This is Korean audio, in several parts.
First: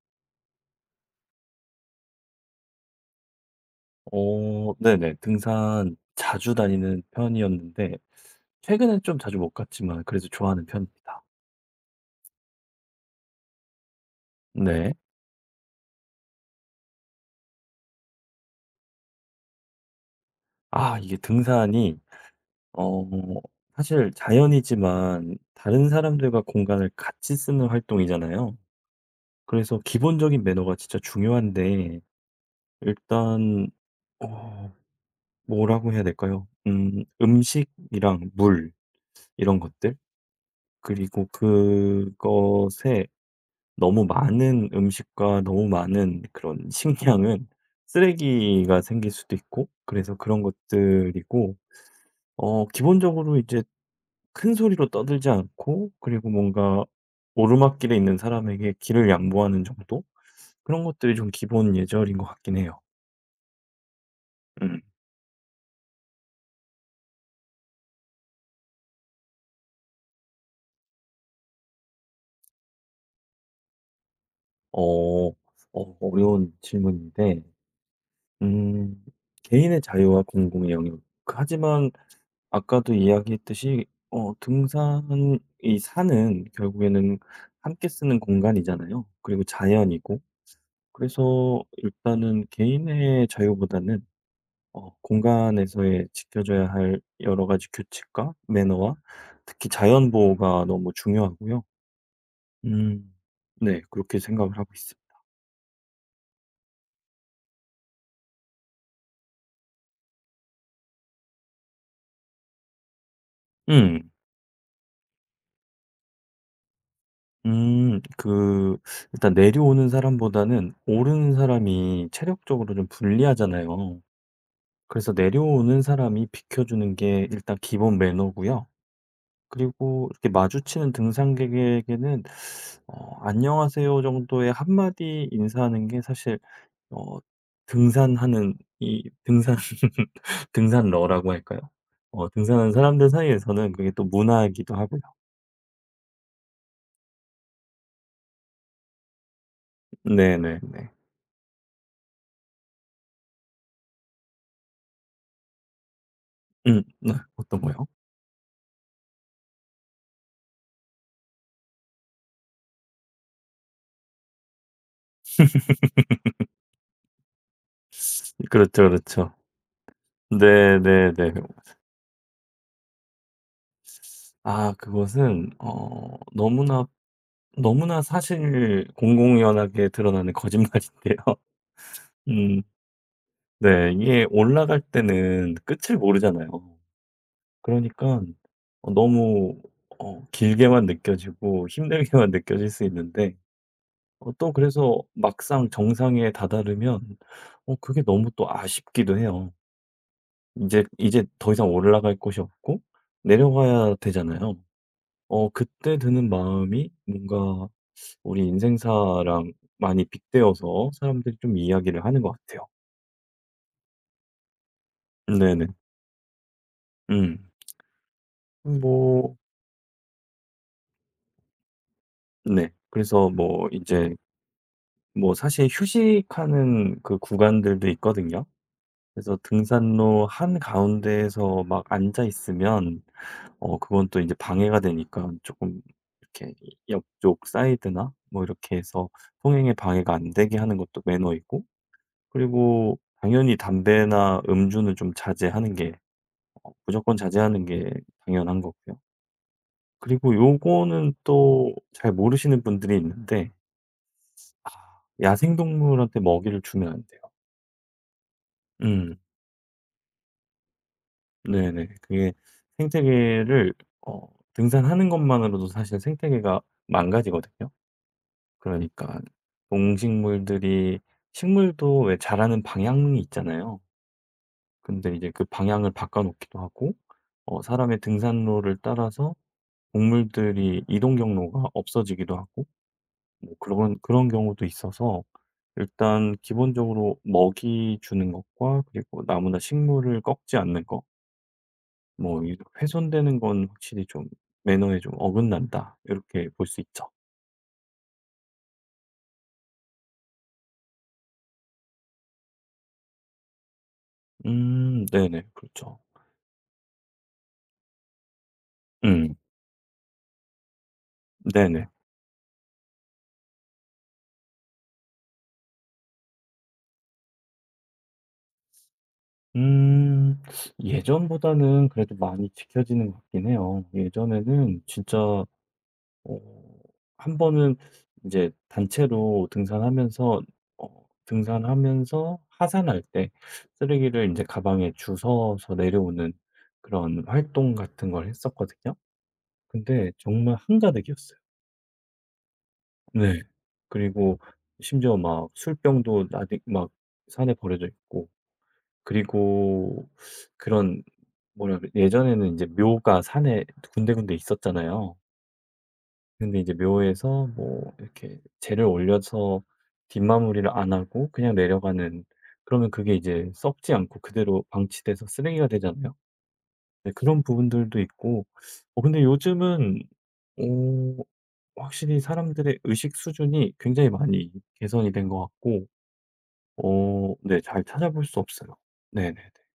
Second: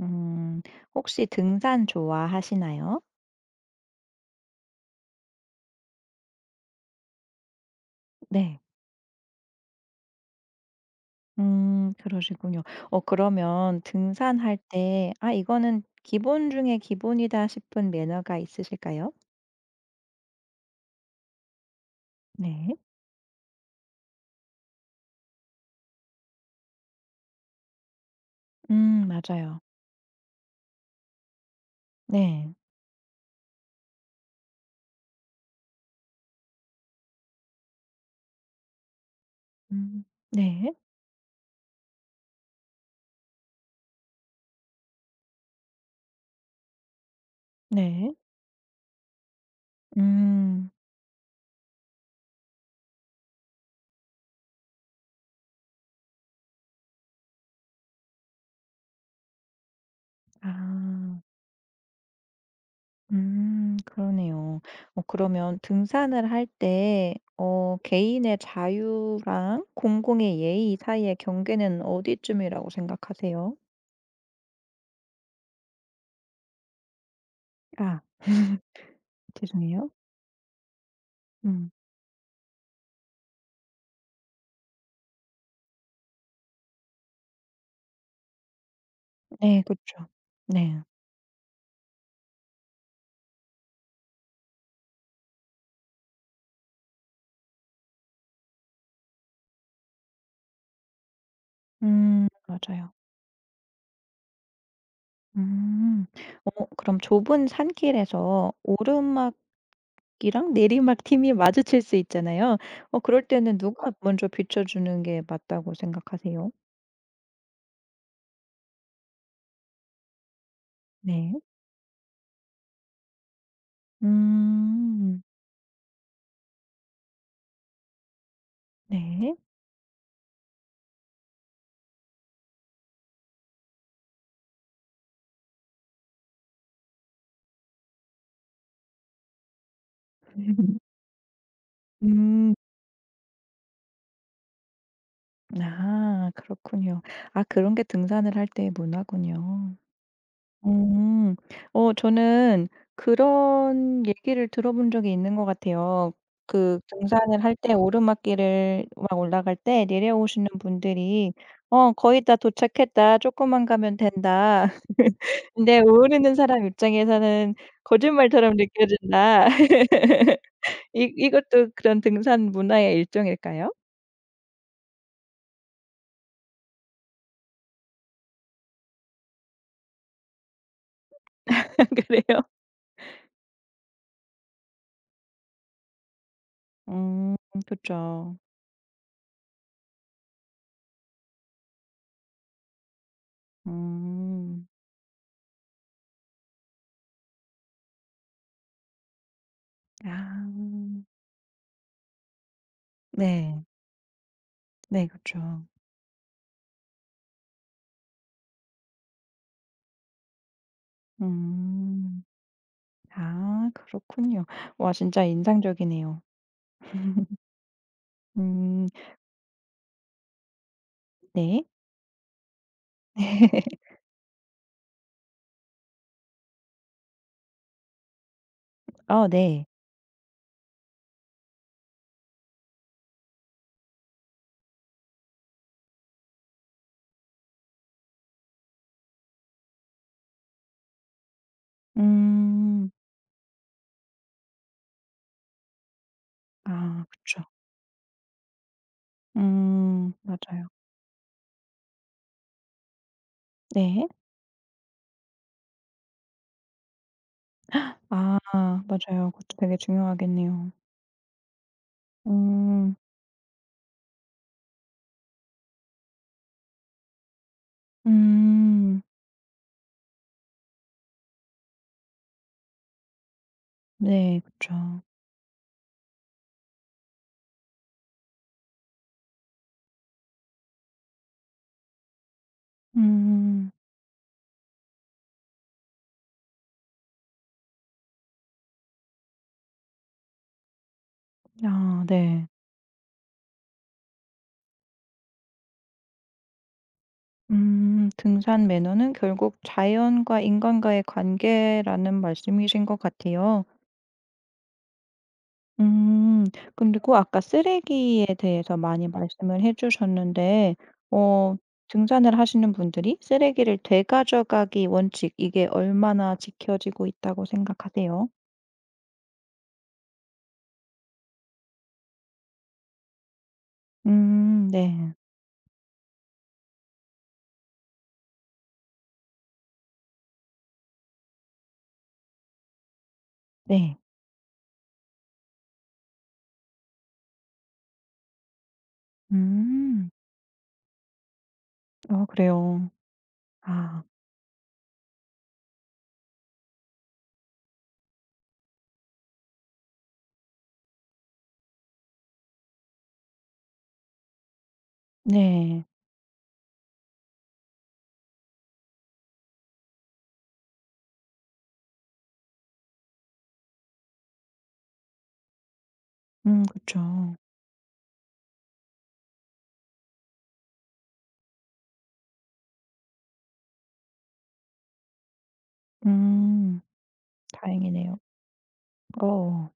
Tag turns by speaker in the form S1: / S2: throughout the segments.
S1: 음. 혹시 등산 좋아하시나요?
S2: 네네. 등산 자주 다니는 편이었는데
S1: 네.
S2: 최근엔 좀 자주 못 갔지만 그래도 좋아하는 편입니다.
S1: 그러시군요. 어 그러면 등산할
S2: 네.
S1: 때 '아 이거는 기본 중에 기본이다.' 싶은 매너가 있으실까요?
S2: 아 이게 등산이
S1: 네.
S2: 어 사실 자연이지만 다른 사람들과 공간을 같이 쓰는 활동이잖아요.
S1: 맞아요.
S2: 그래서 기본적인 매너가 진짜 중요한데
S1: 네.
S2: 일단 어 뭐라고 해야 될까요? 음식이랑 물 이런 것들.
S1: 음. 네.
S2: 그리고 그것에 너무 많은 음식과 너무 많은 그런 식량은
S1: 네.
S2: 쓰레기가 생길 수도 있고, 그래서 그런
S1: 음.
S2: 것들이고 기본적으로 이제 큰 소리로 떠들지 않고, 그리고 뭔가 오르막길에 있는 사람에게 길을 양보하는 정도? 그런 것들이
S1: 아.
S2: 좀 기본 예절인 것 같긴 해요.
S1: 그러네요.
S2: 음.
S1: 어 그러면 등산을 할 때 어 개인의 자유랑 공공의 예의 사이의 경계는 어디쯤이라고 생각하세요?
S2: 어려운 질문인데,
S1: 아.
S2: 음 개인의
S1: 죄송해요.
S2: 자유와 공공의 영역.
S1: 음.
S2: 하지만 아까도 이야기했듯이 등산 이 산은 결국에는 함께 쓰는 공간이잖아요. 그리고
S1: 네그죠
S2: 자연이고.
S1: 네.
S2: 그래서 일단은 개인의 자유보다는 공간에서의 지켜져야 할 여러 가지 규칙과 매너와 특히 자연 보호가 너무 중요하고요.
S1: 맞아요.
S2: 음. 네. 그렇게 생각을 하고 있습니다.
S1: 음. 어 그럼 좁은 산길에서 오르막이랑 내리막 팀이 마주칠 수 있잖아요. 어 그럴 때는 누가
S2: 음.
S1: 먼저 비춰 주는 게 맞다고 생각하세요?
S2: 음. 그 일단 내려오는 사람보다는
S1: 네.
S2: 오르는 사람이 체력적으로 좀 불리하잖아요. 그래서
S1: 음.
S2: 내려오는 사람이 비켜주는 게 일단 기본 매너고요.
S1: 네.
S2: 그리고 이렇게 마주치는 등산객에게는 "안녕하세요." 정도의 한마디 인사하는 게 사실 어 등산하는 이 등산 등산러라고 할까요?
S1: 음.
S2: 등산하는 사람들 사이에서는 그게 또 문화이기도 하고요.
S1: 아 그렇군요. 아 그런 게 등산을 할 때의 문화군요.
S2: 네네네.
S1: 음. 어 저는 그런 얘기를 들어본 적이 있는 것 같아요. 그
S2: 음. 네.
S1: 등산을 할
S2: 어떤
S1: 때
S2: 거요?
S1: 오르막길을 막 올라갈 때 내려오시는 분들이 "어 거의 다 도착했다. 조금만 가면 된다." 근데 오르는 사람 입장에서는 거짓말처럼
S2: 그렇죠, 그렇죠.
S1: 느껴진다. 이
S2: 네네네.
S1: 이것도 그런 등산 문화의 일종일까요?
S2: 아, 그것은 너무나 너무나 사실 공공연하게 드러나는 거짓말인데요.
S1: 그래요?
S2: 음 네. 이게 올라갈 때는 끝을 모르잖아요.
S1: 음그
S2: 그러니
S1: 죠
S2: 까 너무, 길게만 느껴지고 힘들게만 느껴질 수 있는데, 또
S1: 음.
S2: 그래서 막상 정상에 다다르면 그게 너무 또 아쉽기도 해요.
S1: 아.
S2: 이제 더 이상 올라갈 곳이 없고
S1: 네.
S2: 내려가야 되잖아요.
S1: 네그죠
S2: 그때 드는 마음이 뭔가 우리 인생사랑 많이 빗대어서 사람들이 좀 이야기를 하는
S1: 음.
S2: 것 같아요.
S1: 아 그렇군요. 와 진짜
S2: 네네.
S1: 인상적이네요.
S2: 음.
S1: 음
S2: 뭐.
S1: 네.
S2: 네. 그래서 뭐 이 제 뭐 사실 휴식하는 그 구간들도 있거든요.
S1: 어
S2: 그래서
S1: 네.
S2: 등산로 한가운데에서 막 앉아 있으면 그건 또 이제 방해가 되니까 조금 이렇게 옆쪽 사이드나 뭐 이렇게 해서 통행에 방해가 안 되게 하는 것도 매너이고,
S1: 음.
S2: 그리고 당연히 담배나 음주는 좀 자제하는 게
S1: 아
S2: 무조건
S1: 그쵸.
S2: 자제하는 게 당연한 거고요. 그리고
S1: 맞아요.
S2: 요거는 또 잘 모르시는 분들이 있는데,
S1: 네.
S2: 아 야생동물한테 먹이를 주면 안 돼요.
S1: 아
S2: 음.
S1: 맞아요. 그것도 되게 중요하겠네요.
S2: 네네. 그게
S1: 음.
S2: 생태계를 어 등산하는 것만으로도 사실 생태계가 망가지거든요.
S1: 음.
S2: 그러니까 동식물들이, 식물도 왜 자라는 방향이 있잖아요.
S1: 네 그쵸.
S2: 근데 이제 그 방향을 바꿔 놓기도 하고 사람의 등산로를 따라서 동물들이 이동 경로가 없어지기도 하고, 뭐
S1: 음.
S2: 그런 그런 경우도 있어서 일단 기본적으로 먹이 주는 것과 그리고 나무나 식물을 꺾지 않는 것,
S1: 아
S2: 뭐
S1: 네.
S2: 이 훼손되는 건 확실히 좀 매너에 좀 어긋난다. 이렇게 볼 수 있죠.
S1: 음. 등산 매너는 결국 자연과 인간과의 관계라는 말씀이신 것 같아요.
S2: 음. 네네. 그렇죠.
S1: 음. 그리고 아까 쓰레기에 대해서 많이
S2: 음.
S1: 말씀을 해 주셨는데 어
S2: 네네.
S1: 등산을 하시는 분들이 쓰레기를 되가져가기 원칙 이게 얼마나 지켜지고 있다고 생각하세요?
S2: 음. 예전보다는 그래도 많이 지켜지는 것 같긴 해요. 예전에는
S1: 네.
S2: 진짜 어 한 번은 이제 단체로 등산하면서 등산하면서 하산할 때
S1: 네.
S2: 쓰레기를 이제 가방에 주워서 내려오는 그런 활동 같은 걸 했었거든요.
S1: 음.
S2: 근데 정말 한가득이었어요.
S1: 어 그래요.
S2: 네.
S1: 아
S2: 그리고 심지어 막 술병도 나디 막 산에 버려져 있고, 그리고 그런, 뭐라 그래, 예전에는 이제 묘가 산에 군데군데 있었잖아요.
S1: 네.
S2: 근데 이제 묘에서 뭐 이렇게 재를 올려서 뒷마무리를 안 하고 그냥 내려가는, 그러면 그게 이제 썩지 않고 그대로 방치돼서 쓰레기가 되잖아요. 네,
S1: 그쵸.
S2: 그런 부분들도 있고 근데 요즘은 어 확실히 사람들의 의식 수준이 굉장히 많이 개선이 된 것 같고,
S1: 음.
S2: 네, 잘
S1: 다행이네요.
S2: 찾아볼 수 없어요. 네네네.
S1: 어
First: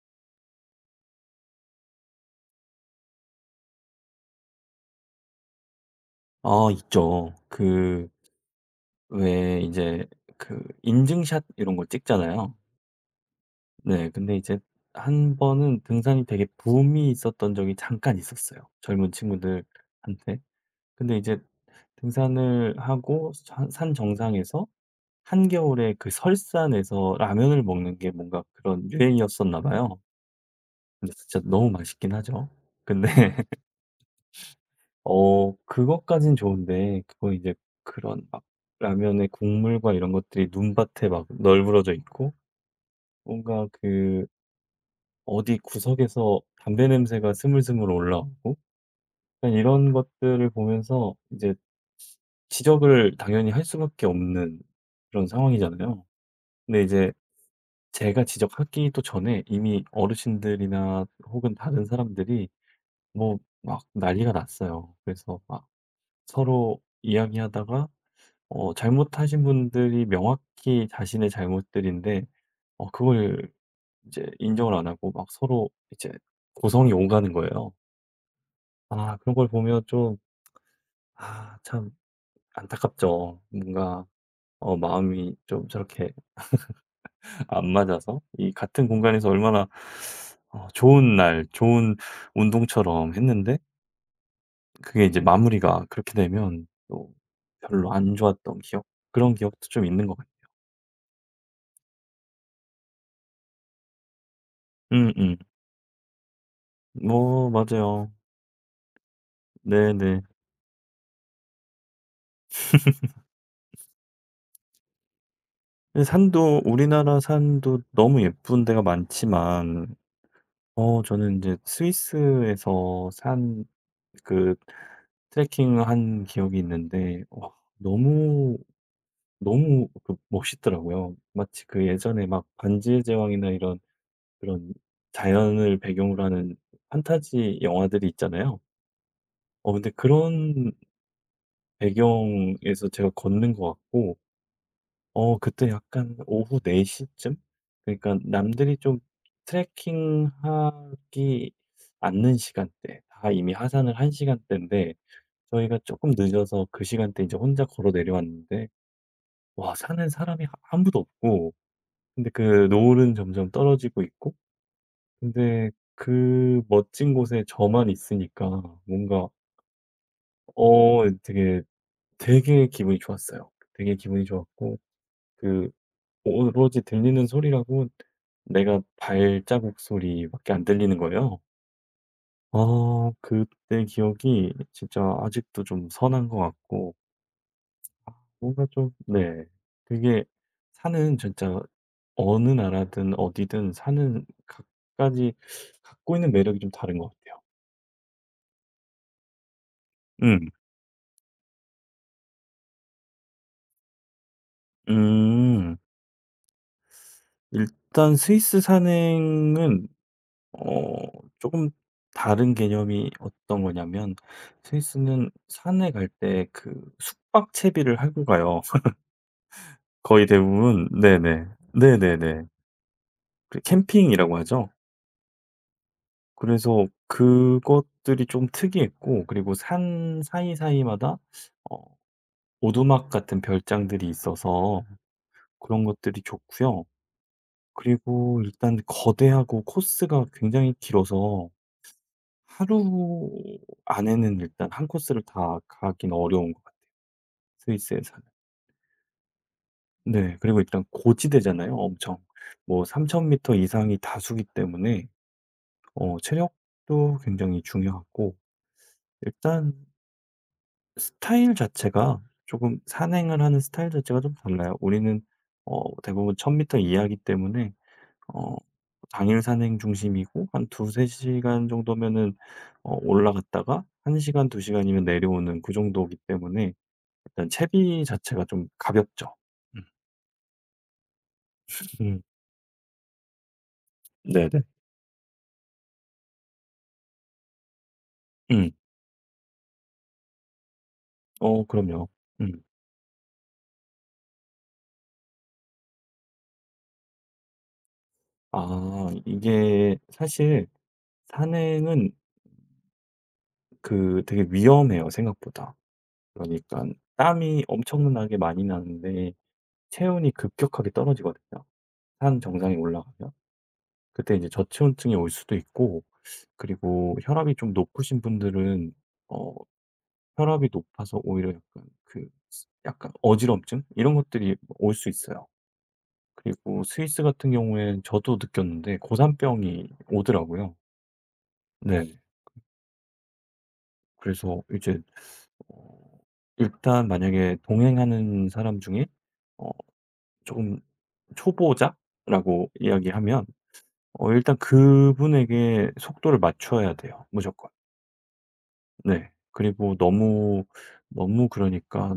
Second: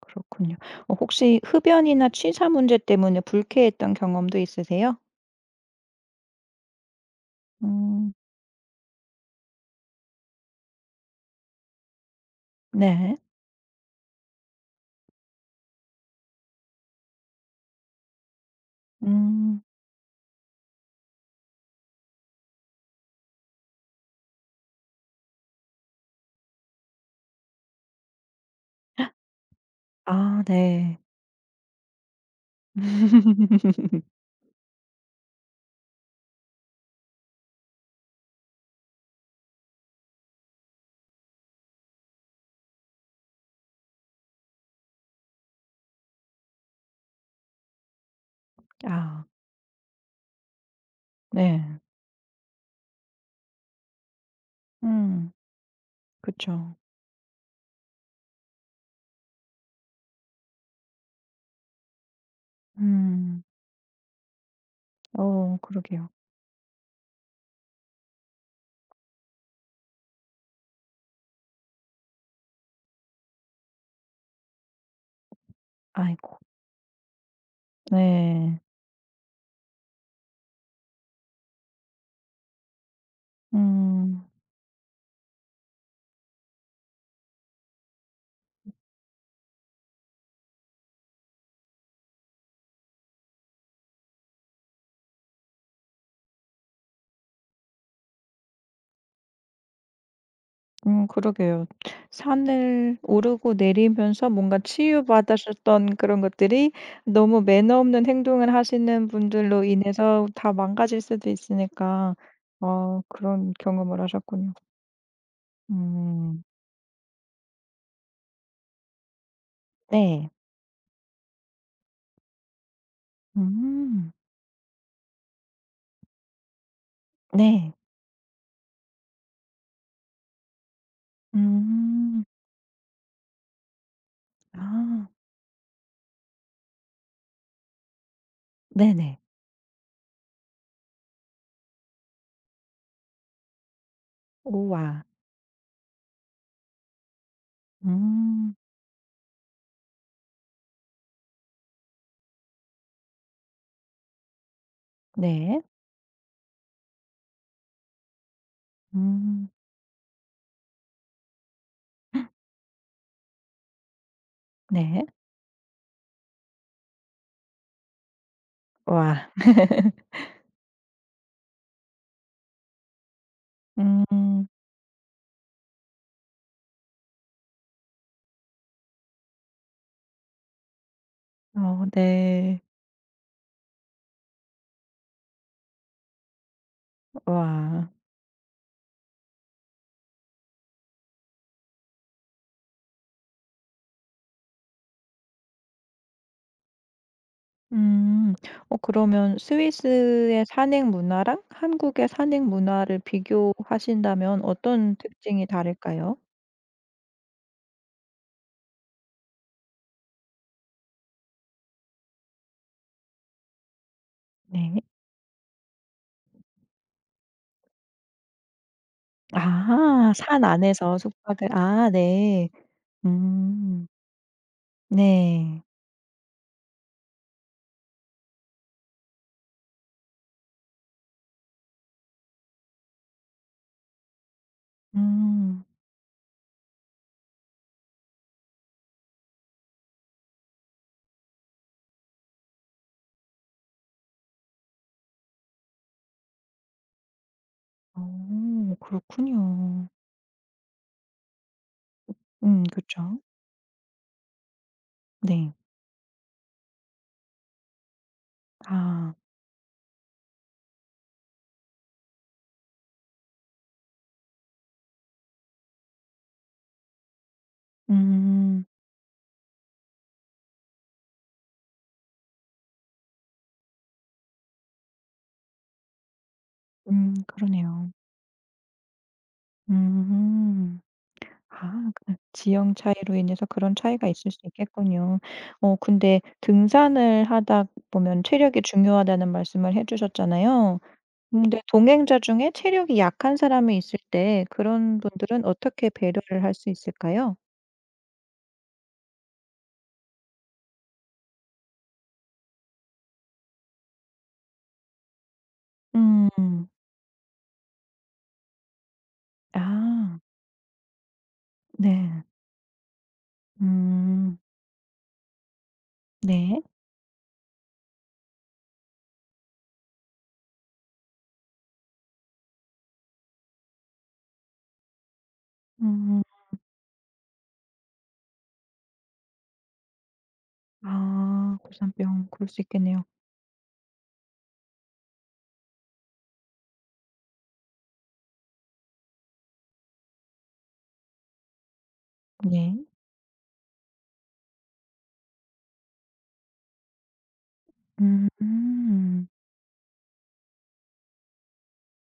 S1: 그렇군요. 어 혹시 흡연이나 취사 문제 때문에 불쾌했던 경험도 있으세요?
S2: 아, 있죠. 그
S1: 음
S2: 왜 이제 그 인증샷 이런 거 찍잖아요.
S1: 네.
S2: 네. 근데 이제 한 번은 등산이 되게 붐이 있었던 적이 잠깐 있었어요, 젊은
S1: 음.
S2: 친구들한테. 근데 이제 등산을 하고 산 정상에서 한겨울에 그 설산에서 라면을 먹는 게 뭔가 그런 유행이었었나 봐요.
S1: 아 네.
S2: 근데 진짜 너무 맛있긴 하죠. 근데 그것까진 좋은데, 그거 이제 그런 막 라면의 국물과 이런 것들이 눈밭에 막 널브러져 있고, 뭔가 그 어디 구석에서 담배 냄새가 스물스물 올라오고,
S1: 아
S2: 약간 이런 것들을 보면서 이제
S1: 네.
S2: 지적을 당연히 할 수밖에 없는 그런
S1: 음
S2: 상황이잖아요.
S1: 그쵸.
S2: 근데 이제 제가 지적하기도 전에 이미 어르신들이나 혹은 다른 사람들이 뭐
S1: 음.
S2: 막 난리가 났어요. 그래서
S1: 어
S2: 막
S1: 그러게요.
S2: 서로 이야기하다가 잘못하신 분들이 명확히 자신의 잘못들인데 그걸 이제 인정을 안 하고 막 서로 이제
S1: 아이고.
S2: 고성이 오가는 거예요.
S1: 네.
S2: 아, 그런 걸 보면 좀, 아 참 안타깝죠. 뭔가
S1: 음.
S2: 마음이 좀 저렇게 안 맞아서 이 같은 공간에서 얼마나 좋은 날 좋은 운동처럼 했는데, 그게 이제 마무리가 그렇게 되면 또 별로 안 좋았던 기억, 그런 기억도 좀 있는 것 같아요.
S1: 그러게요. 산을 오르고 내리면서 뭔가
S2: 음음.
S1: 치유받으셨던 그런 것들이 너무
S2: 뭐
S1: 매너 없는
S2: 맞아요.
S1: 행동을 하시는 분들로
S2: 네네.
S1: 인해서 다 망가질 수도 있으니까 어 그런 경험을 하셨군요.
S2: 근데
S1: 음.
S2: 산도 우리나라 산도 너무 예쁜 데가 많지만,
S1: 네.
S2: 저는 이제 스위스에서 산
S1: 음.
S2: 그 트레킹을 한 기억이 있는데, 와,
S1: 네.
S2: 너무, 너무 그 멋있더라고요. 마치 그
S1: 음.
S2: 예전에 막 반지의 제왕이나 이런 그런
S1: 아.
S2: 자연을 배경으로 하는 판타지 영화들이 있잖아요.
S1: 네네.
S2: 근데 그런 배경에서 제가 걷는 것 같고,
S1: 우와.
S2: 그때 약간 오후 4 시쯤? 그러니까
S1: 음.
S2: 남들이 좀 트레킹하기 않는 시간대, 다 이미 하산을 한 시간대인데
S1: 네.
S2: 저희가 조금 늦어서 그 시간대 이제 혼자 걸어 내려왔는데,
S1: 음.
S2: 와 사는 사람이 아무도 없고, 근데 그 노을은 점점 떨어지고 있고,
S1: 네.
S2: 근데 그 멋진 곳에 저만 있으니까
S1: 와.
S2: 뭔가 되게, 되게 기분이 좋았어요. 되게 기분이
S1: 음.
S2: 좋았고, 그 오로지 들리는 소리라고 내가 발자국 소리밖에 안 들리는 거예요.
S1: 어 네.
S2: 아, 그때 기억이 진짜 아직도 좀 선한 것 같고,
S1: 와.
S2: 뭔가 좀, 네. 그게 사는 진짜 어느 나라든 어디든 사는 각가지 갖고 있는 매력이 좀 다른 것 같아요.
S1: 음. 어 그러면 스위스의
S2: 음.
S1: 산행 문화랑 한국의 산행 문화를 비교하신다면 어떤 특징이
S2: 음.
S1: 다를까요?
S2: 일단 스위스 산행은 어 조금 다른 개념이 어떤 거냐면,
S1: 네.
S2: 스위스는 산에 갈 때 그 숙박 채비를 하고 가요.
S1: 아
S2: 거의
S1: 산
S2: 대부분
S1: 안에서
S2: 네네.
S1: 숙박을 아
S2: 네네네.
S1: 네.
S2: 그
S1: 음.
S2: 캠핑이라고 하죠.
S1: 네.
S2: 그래서 그것들이 좀 특이했고, 그리고 산 사이사이마다 어 오두막 같은 별장들이 있어서
S1: 음.
S2: 그런 것들이 좋고요. 그리고 일단 거대하고 코스가 굉장히 길어서 하루 안에는 일단 한 코스를 다 가긴 어려운 것 같아요, 스위스에서는.
S1: 어 그렇군요.
S2: 네. 그리고 일단 고지대잖아요, 엄청. 뭐
S1: 그쵸.
S2: 3000 미터 이상이 다수기 때문에
S1: 네.
S2: 체력도 굉장히 중요하고,
S1: 아.
S2: 일단 스타일 자체가 조금 산행을 하는 스타일 자체가 좀 달라요. 우리는 대부분 1000m 이하이기 때문에 어
S1: 음.
S2: 당일 산행 중심이고, 한 두세 시간 정도면은 올라갔다가 한 시간, 두 시간이면 내려오는 그 정도이기 때문에 일단
S1: 그러네요.
S2: 채비 자체가 좀 가볍죠. 음.
S1: 음. 아 그
S2: 음.
S1: 지형 차이로 인해서 그런 차이가 있을 수
S2: 네네.
S1: 있겠군요. 어 근데 등산을 하다 보면 체력이
S2: 음.
S1: 중요하다는 말씀을 해 주셨잖아요. 근데
S2: 그럼요.
S1: 동행자 중에
S2: 음.
S1: 체력이 약한 사람이 있을 때 그런 분들은 어떻게 배려를 할 수 있을까요?
S2: 아, 이게 사실 산행은 그 되게 위험해요, 생각보다.
S1: 음.
S2: 그러니까 땀이 엄청나게 많이 나는데
S1: 아
S2: 체온이 급격하게 떨어지거든요.
S1: 네.
S2: 산 정상에 올라가면. 그때
S1: 음
S2: 이제 저체온증이 올 수도 있고,
S1: 네.
S2: 그리고 혈압이 좀 높으신 분들은 어 혈압이 높아서 오히려 약간 그 약간 어지럼증 이런 것들이 올 수 있어요.
S1: 음.
S2: 그리고 스위스 같은 경우엔 저도 느꼈는데 고산병이 오더라고요.
S1: 아
S2: 네.
S1: 고산병 그럴 수 있겠네요.
S2: 그래서 이제 어 일단 만약에 동행하는 사람 중에 어 조금 초보자라고
S1: 네.
S2: 이야기하면 일단 그분에게 속도를 맞춰야 돼요, 무조건.
S1: 음.
S2: 네. 그리고 너무, 너무 그러니까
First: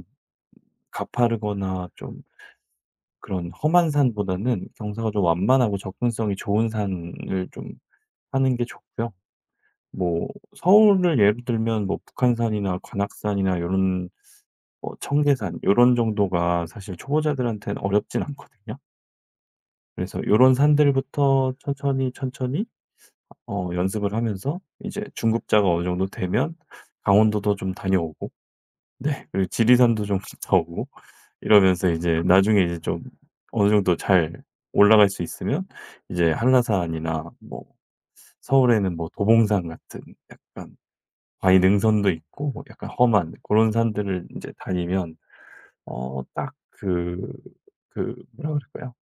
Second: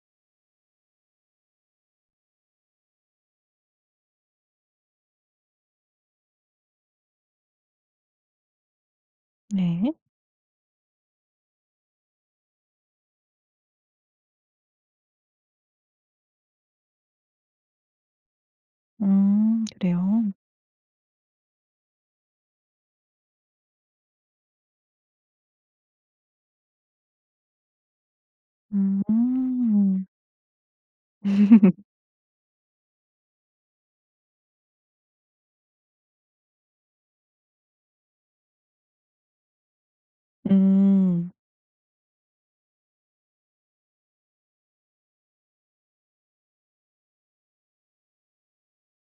S2: 가파르거나 좀 그런 험한 산보다는 경사가 좀 완만하고 접근성이 좋은 산을 좀 하는 게 좋고요.
S1: 네.
S2: 뭐 서울을 예로 들면 뭐 북한산이나 관악산이나 요런, 뭐 청계산 요런 정도가 사실 초보자들한테는 어렵진 않거든요. 그래서
S1: 그래요?
S2: 요런 산들부터 천천히, 천천히 연습을 하면서 이제 중급자가 어느 정도 되면 강원도도 좀 다녀오고, 네 그리고
S1: 음.
S2: 지리산도 좀 갔다 오고, 이러면서 이제 나중에 이제 좀 어느 정도 잘 올라갈 수 있으면 이제 한라산이나 뭐 서울에는 뭐 도봉산 같은 약간
S1: 음.
S2: 바위 능선도 있고, 뭐 약간 험한 그런 산들을 이제 다니면 딱 그 뭐라 그럴까요?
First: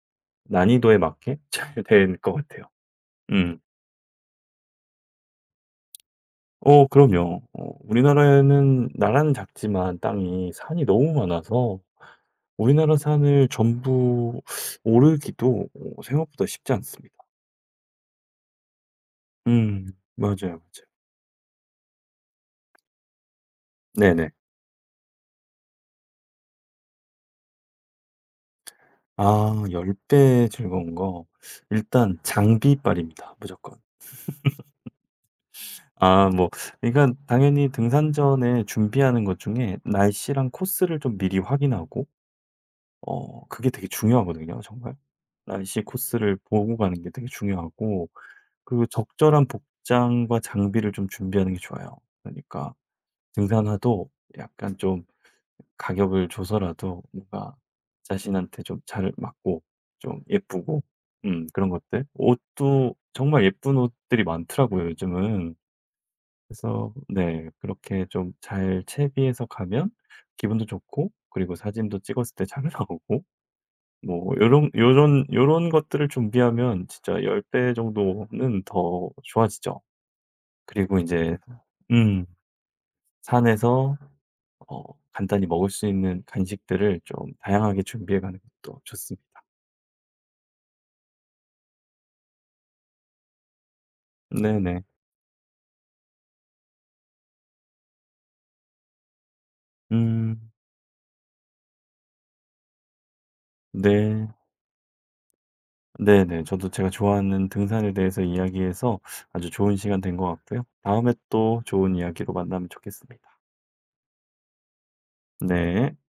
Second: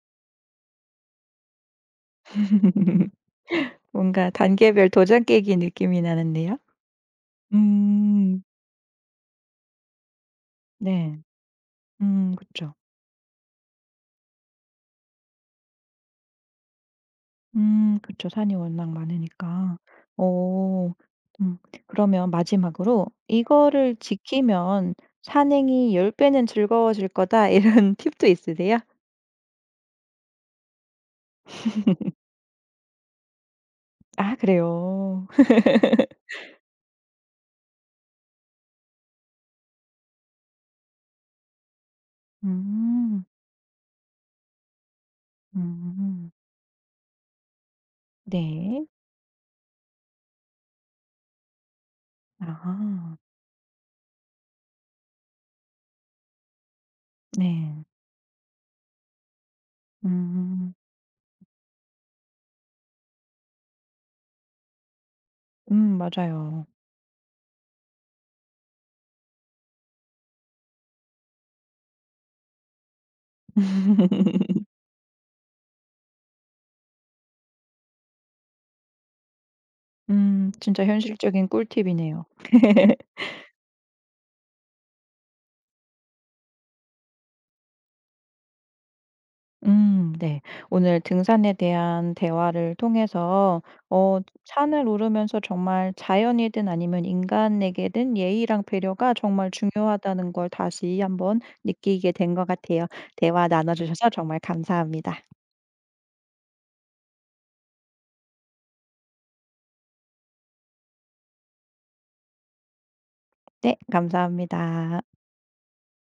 S2: 난이도에 맞게 잘 될 것 같아요. 음.
S1: 뭔가 단계별 도장 깨기 느낌이 나는데요.
S2: 그럼요.
S1: 음.
S2: 우리나라에는 나라는 작지만 땅이 산이 너무
S1: 네.
S2: 많아서
S1: 그쵸.
S2: 우리나라 산을 전부 오르기도 생각보다 쉽지 않습니다.
S1: 그쵸. 산이 워낙 많으니까.
S2: 맞아요, 맞아요.
S1: 오. 음 그러면 마지막으로 '이거를
S2: 네네.
S1: 지키면 산행이 10 배는 즐거워질 거다.' 이런 팁도 있으세요?
S2: 아, 10배 즐거운 거, 일단 장비빨입니다, 무조건.
S1: 아 그래요.
S2: 아 뭐 그러니까 당연히 등산 전에 준비하는 것 중에 날씨랑 코스를 좀 미리 확인하고
S1: 음.
S2: 그게 되게 중요하거든요, 정말. 날씨
S1: 음.
S2: 코스를 보고 가는 게 되게 중요하고,
S1: 네.
S2: 그 적절한 복장과 장비를 좀 준비하는 게 좋아요. 그러니까
S1: 아.
S2: 등산화도 약간 좀 가격을 줘서라도 뭔가
S1: 네.
S2: 자신한테 좀 잘 맞고, 좀
S1: 음.
S2: 예쁘고, 그런 것들. 옷도 정말 예쁜 옷들이 많더라고요, 요즘은.
S1: 맞아요.
S2: 그래서 네, 그렇게 좀 잘 채비해서 가면 기분도 좋고, 그리고 사진도 찍었을 때 잘 나오고, 뭐 요런 것들을 준비하면 진짜 10배 정도는 더 좋아지죠.
S1: 진짜
S2: 그리고 이제
S1: 현실적인 꿀팁이네요.
S2: 음 산에서 어 간단히 먹을 수 있는 간식들을 좀 다양하게 준비해 가는 것도 좋습니다.
S1: 네. 오늘 등산에 대한 대화를 통해서 어
S2: 네네.
S1: 산을 오르면서 정말 자연이든 아니면 인간에게든 예의랑 배려가 정말 중요하다는 걸
S2: 음
S1: 다시 한번 느끼게 된 것 같아요. 대화 나눠 주셔서
S2: 네.
S1: 정말 감사합니다.
S2: 네네. 저도 제가 좋아하는 등산에 대해서 이야기해서 아주 좋은 시간 된 것 같고요. 다음에 또 좋은 이야기로 만나면 좋겠습니다.
S1: 네 감사합니다.
S2: 네.